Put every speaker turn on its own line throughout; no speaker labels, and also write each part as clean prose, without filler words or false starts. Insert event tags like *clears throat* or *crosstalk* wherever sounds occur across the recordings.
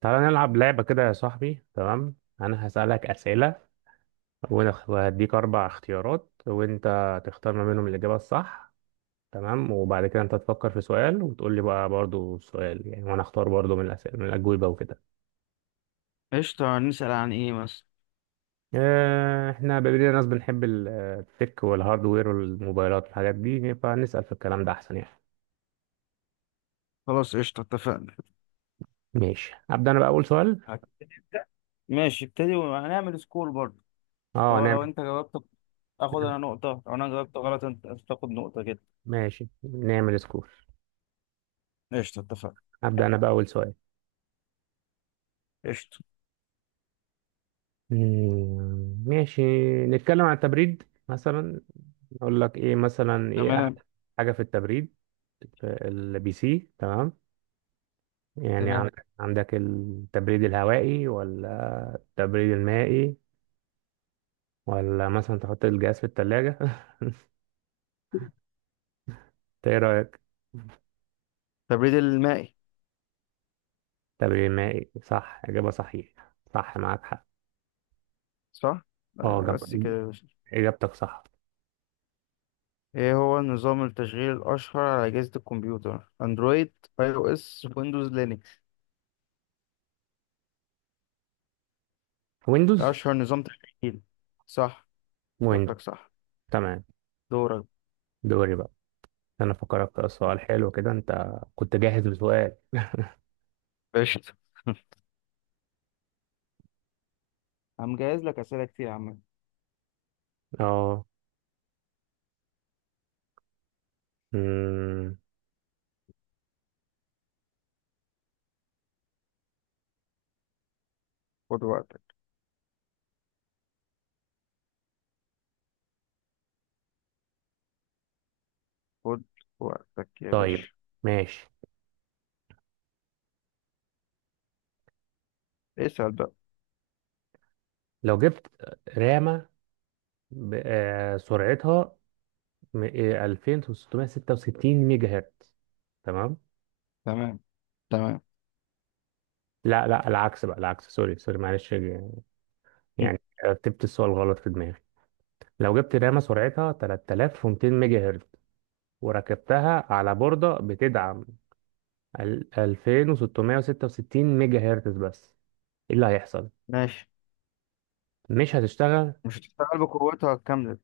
تعالى نلعب لعبة كده يا صاحبي. تمام، أنا هسألك أسئلة وهديك أربع اختيارات وأنت تختار ما بينهم الإجابة الصح. تمام، وبعد كده أنت تفكر في سؤال وتقول لي بقى برضو السؤال، يعني وأنا أختار برضو من الأسئلة من الأجوبة وكده.
قشطة، نسأل عن ايه مثلا؟
آه، إحنا بما ناس بنحب التك والهاردوير والموبايلات والحاجات دي، فنسأل في الكلام ده أحسن يعني.
خلاص، قشطة، اتفقنا.
ماشي، أبدأ أنا بقى أول سؤال.
هتبتدي انت؟ ماشي، ابتدي، وهنعمل سكور برضه.
أه
هو لو
نعمل.
انت جاوبت اخد انا نقطة، لو انا جاوبت غلط انت تاخد نقطة كده.
ماشي نعمل سكور.
قشطة، اتفقنا.
أبدأ أنا بقى أول سؤال.
قشطة.
ماشي. نتكلم عن التبريد مثلا. اقول لك ايه، مثلا ايه تمام
تمام،
احسن؟ حاجه في التبريد في البي سي، تمام؟ يعني تمام،
تمام.
عندك عندك التبريد الهوائي، ولا التبريد المائي، ولا مثلا تحط الجهاز في الثلاجه؟ *laughs* انت ايه رايك؟
التبريد المائي.
تبريد مائي، صح، اجابه صحيحه، صح معاك حق.
صح؟
اه
أيوة،
تمام.
بس كده يا باشا.
اجابتك صح.
ايه هو نظام التشغيل الاشهر على اجهزة الكمبيوتر؟ اندرويد، اي او اس، ويندوز، لينكس؟
ويندوز.
اشهر نظام تشغيل، صح.
ويندوز.
جبتك صح.
تمام.
دورك.
دوري بقى. انا فكرك في سؤال حلو كده، انت كنت جاهز بسؤال؟
قشطة. *laughs* هنجهز لك اسئلة كتير يا عم.
اه.
خد وقتك، خد وقتك يا
طيب،
باشا.
ماشي.
اسأل بقى.
لو جبت رامة، سرعتها، م- 2666 ميجا هرتز، تمام؟
تمام، تمام.
لا لا، العكس بقى، العكس، سوري سوري معلش،
مم.
يعني رتبت السؤال غلط في دماغي. لو جبت رامة سرعتها 3200 ميجا هرتز وركبتها على بوردة بتدعم 2666 ميجا هرتز بس، ايه اللي هيحصل؟
ماشي.
مش هتشتغل؟
مش هتشتغل بقوتها الكاملة.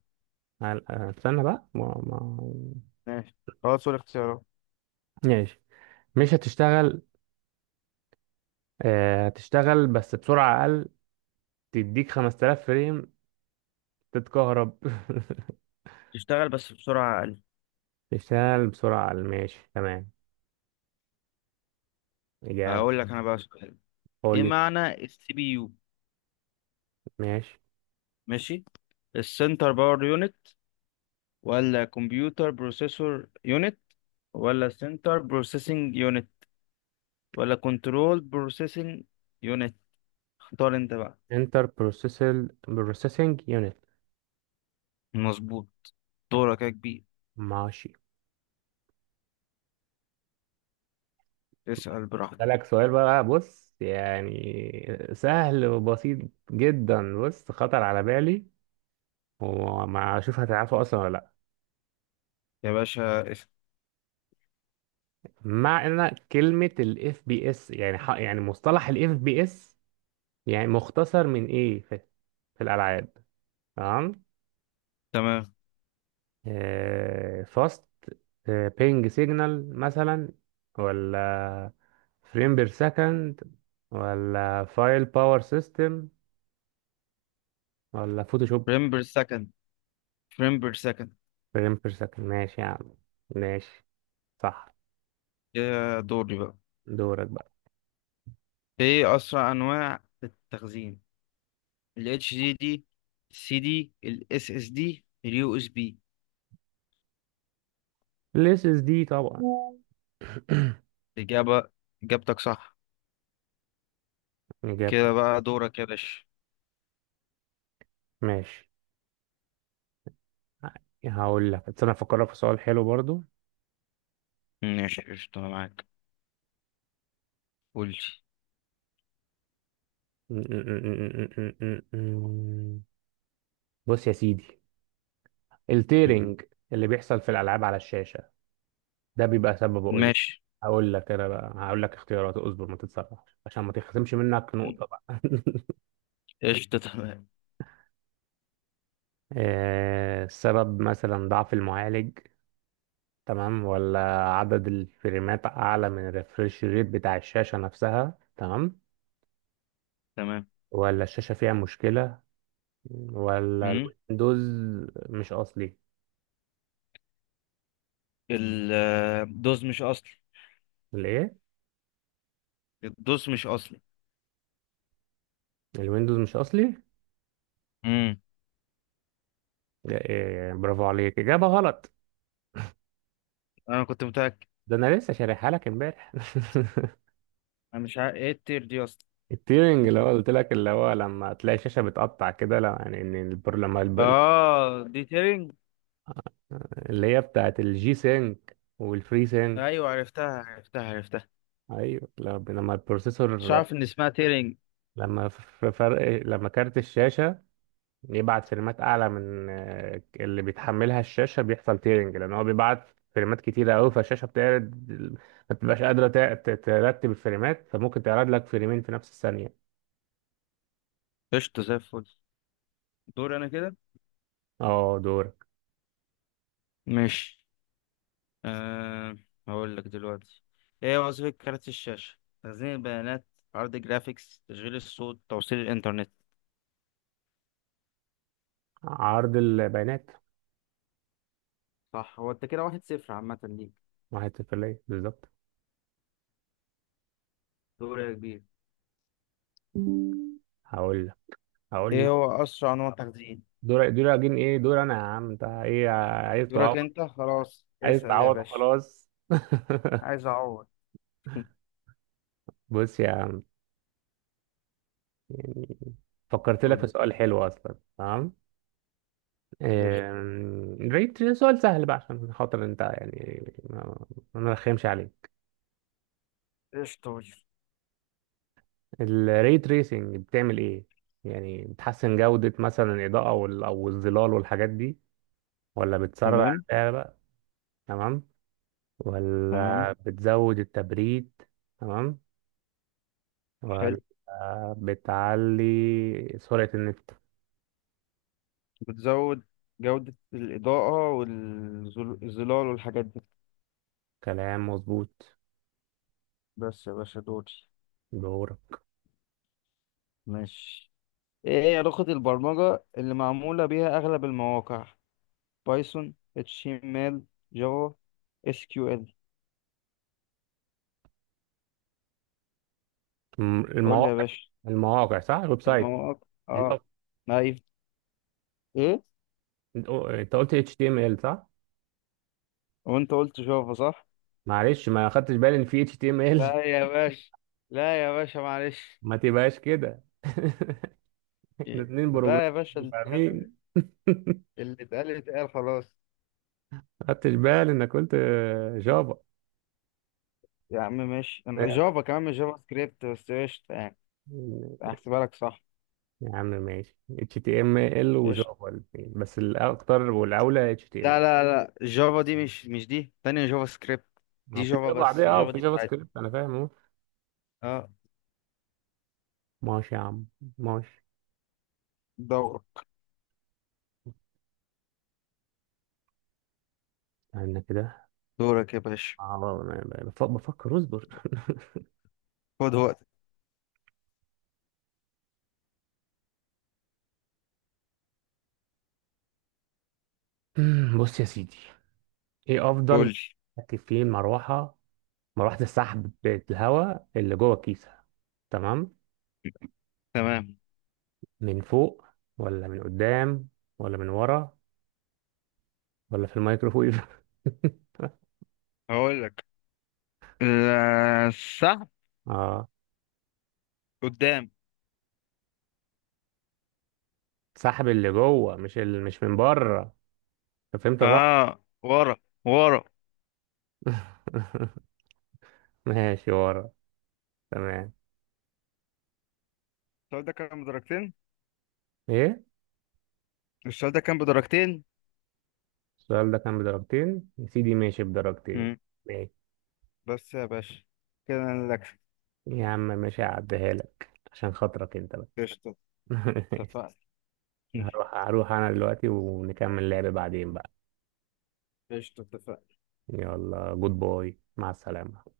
استنى بقى، ما
ماشي، خلاص، قول اختيارات.
ماشي. مش هتشتغل، آه، هتشتغل بس بسرعة أقل، تديك 5000 فريم، تتكهرب *laughs*
تشتغل بس بسرعة أقل.
تشتغل بسرعة أقل، ماشي، تمام، إجابة.
هقول لك أنا بقى سؤال. إيه
قولي.
معنى السي بي يو؟
ماشي،
ماشي. السنتر باور يونت، ولا كمبيوتر بروسيسور يونت، ولا سنتر بروسيسنج يونت، ولا كنترول بروسيسنج يونت؟ اختار أنت بقى.
انتر بروسيسل بروسيسنج يونت.
مظبوط. دورك يا كبير.
ماشي.
اسأل براحتك.
لك سؤال بقى، بص يعني سهل وبسيط جدا، بص خطر على بالي، وما اشوف هتعرفه اصلا ولا لا.
يا باشا اسأل.
معنى كلمة الاف بي اس، يعني مصطلح الاف بي اس، يعني مختصر من ايه في الالعاب، تمام؟
تمام.
فاست بينج سيجنال مثلا، ولا فريم بير سكند، ولا فايل باور سيستم، ولا فوتوشوب؟
فريم بير سكند، فريم بير سكند.
فريم بير سكند، ماشي يا عم، ماشي، صح.
يا، دوري بقى.
دورك بقى.
ايه اسرع انواع التخزين؟ الاتش دي دي، السي دي، الاس اس دي، اليو اس بي؟
الاس اس دي طبعا. *coughs*
اجابه، اجابتك صح.
*clears throat* اجابتك.
كده بقى دورك يا باشا.
ماشي، هقول لك، استنى افكرك في سؤال حلو برضو.
ماشي، قشطة، أنا معاك. قول.
*laughs* بص يا سيدي،
لي.
التيرنج اللي بيحصل في الالعاب على الشاشه، ده بيبقى سببه ايه؟
ماشي.
هقول لك انا بقى، هقول لك اختيارات، اصبر ما تتسرعش عشان ما تخصمش منك نقطة بقى. *laughs*
قشطة، تمام.
آه، السبب مثلا ضعف المعالج، تمام، ولا عدد الفريمات اعلى من الريفرش ريت بتاع الشاشة نفسها، تمام،
تمام.
ولا الشاشة فيها مشكلة، ولا
مم.
الويندوز مش اصلي؟
ال- الدوز مش اصلي.
الايه؟
الدوز مش اصلي.
الويندوز مش اصلي.
مم.
إيه، برافو عليك، اجابة غلط.
انا كنت متأكد.
ده انا لسه شارحها لك امبارح. *laughs*
انا مش عارف ايه التير دي اصلا.
التيرنج اللي هو قلت لك، اللي هو لما تلاقي الشاشة بتقطع كده، لا يعني ان البر،
اه، دي تيرنج.
اللي هي بتاعت الجي سينك والفري سينك.
ايوه، عرفتها، عرفتها، عرفتها.
ايوه، لما لما البروسيسور،
مش عارف ان اسمها تيرنج.
لما في فرق، لما كارت الشاشة يبعت فريمات اعلى من آه، اللي بيتحملها الشاشة، بيحصل تيرنج، لان هو بيبعت فريمات كتيرة قوي، فالشاشة بتعرض، ما بتبقاش قادرة ترتب الفريمات، فممكن تعرض لك فريمين في نفس الثانية.
قشطة، زي الفل. دور انا كده.
اه دورك.
ماشي. أه. هقول لك دلوقتي. ايه وظيفة كارت الشاشة؟ تخزين البيانات، عرض جرافيكس، تشغيل الصوت، توصيل الانترنت؟
عرض البيانات.
صح، هو انت كده واحد صفر عامة ليك.
واحد صفر ليا بالظبط.
دور يا كبير.
هقول لك، هقول
ايه
لك.
هو اسرع نوع تخزين؟
دور اجين، ايه؟ دور انا يا عم، انت ايه؟ عايز تعوض؟
دورك انت، خلاص
عايز
اسأل يا
تعوض،
باشا.
خلاص. *laughs*
عايز اعوض. *laughs*
بص يا عم، يعني فكرت لك في
قول.
سؤال حلو اصلا، تمام.
ليش؟
آم، سؤال سهل بقى عشان خاطر انت يعني، ما ما نرخمش عليك.
قشطة، قول.
الري تريسنج بتعمل ايه؟ يعني بتحسن جودة مثلا الإضاءة او الظلال والحاجات دي، ولا بتسرع
تمام.
الرؤية بقى، تمام،
تمام.
ولا بتزود التبريد، تمام، ولا
حلو.
بتعلي سرعة النت؟
بتزود جودة الإضاءة والظلال والحاجات دي.
كلام مظبوط.
بس يا باشا، دوري.
دورك.
ماشي. ايه هي لغة البرمجة اللي معمولة بيها اغلب المواقع؟ بايثون، اتش تي ام ال، جافا، اس كيو ال؟ قول لي يا
المواقع.
باشا.
المواقع، صح، الويب سايت،
المواقع، اه.
بالظبط.
ايوه. ايه.
انت قلت HTML، صح؟
وانت قلت جافا، صح.
معلش، ما خدتش بالي ان في HTML.
لا يا باشا، لا يا باشا، معلش.
*laughs* ما تبقاش كده. *laughs* احنا اتنين بروجرام
لا يا باشا،
فاهمين.
اللي اتقال اتقال خلاص.
ما خدتش بالي انك قلت جافا.
يا عم ماشي، أما جافا كمان مش جافا سكريبت، بس قشطة يعني. احسبها لك صح.
يا عم ماشي، HTML
قشطة.
وجافا الاثنين، بس الاكتر والاولى HTML.
لا لا لا، جافا دي مش دي تانية، جافا سكريبت.
ما
دي
هو في
جافا،
جافا
بس
عادية اه،
جافا
وفي
دي
جافا
بتاعت.
سكريبت، انا فاهم.
اه.
ماشي يا عم، ماشي.
دورك.
انا كده
دورك يا باشا.
على، بفكر، اصبر.
خد وقتك.
*laughs* بص يا سيدي، ايه
قول
افضل
لي.
تركب فيه المروحه، مروحه السحب بتاعت الهواء اللي جوه الكيسه، تمام؟
تمام.
من فوق، ولا من قدام، ولا من ورا، ولا في الميكروويف؟ *laughs*
هقول لك. لا، السحب.
اه،
قدام.
سحب اللي جوه، مش مش من بره، أنت فهمت غلط.
اه، ورا، ورا.
*laughs* ماشي ورا، تمام.
السؤال ده كان بدرجتين.
ايه؟
السؤال ده كان بدرجتين.
السؤال ده كان بدرجتين يا سيدي، ماشي بدرجتين.
مم.
ماشي
بس يا باشا، كده انا لك.
يا عم، ماشي، هعديها لك عشان خاطرك انت بقى.
قشطة،
*laughs*
اتفقنا.
هروح،
*laughs*
هروح انا دلوقتي، ونكمل لعب بعدين بقى.
قشطة، اتفقنا.
يلا، جود باي، مع السلامة.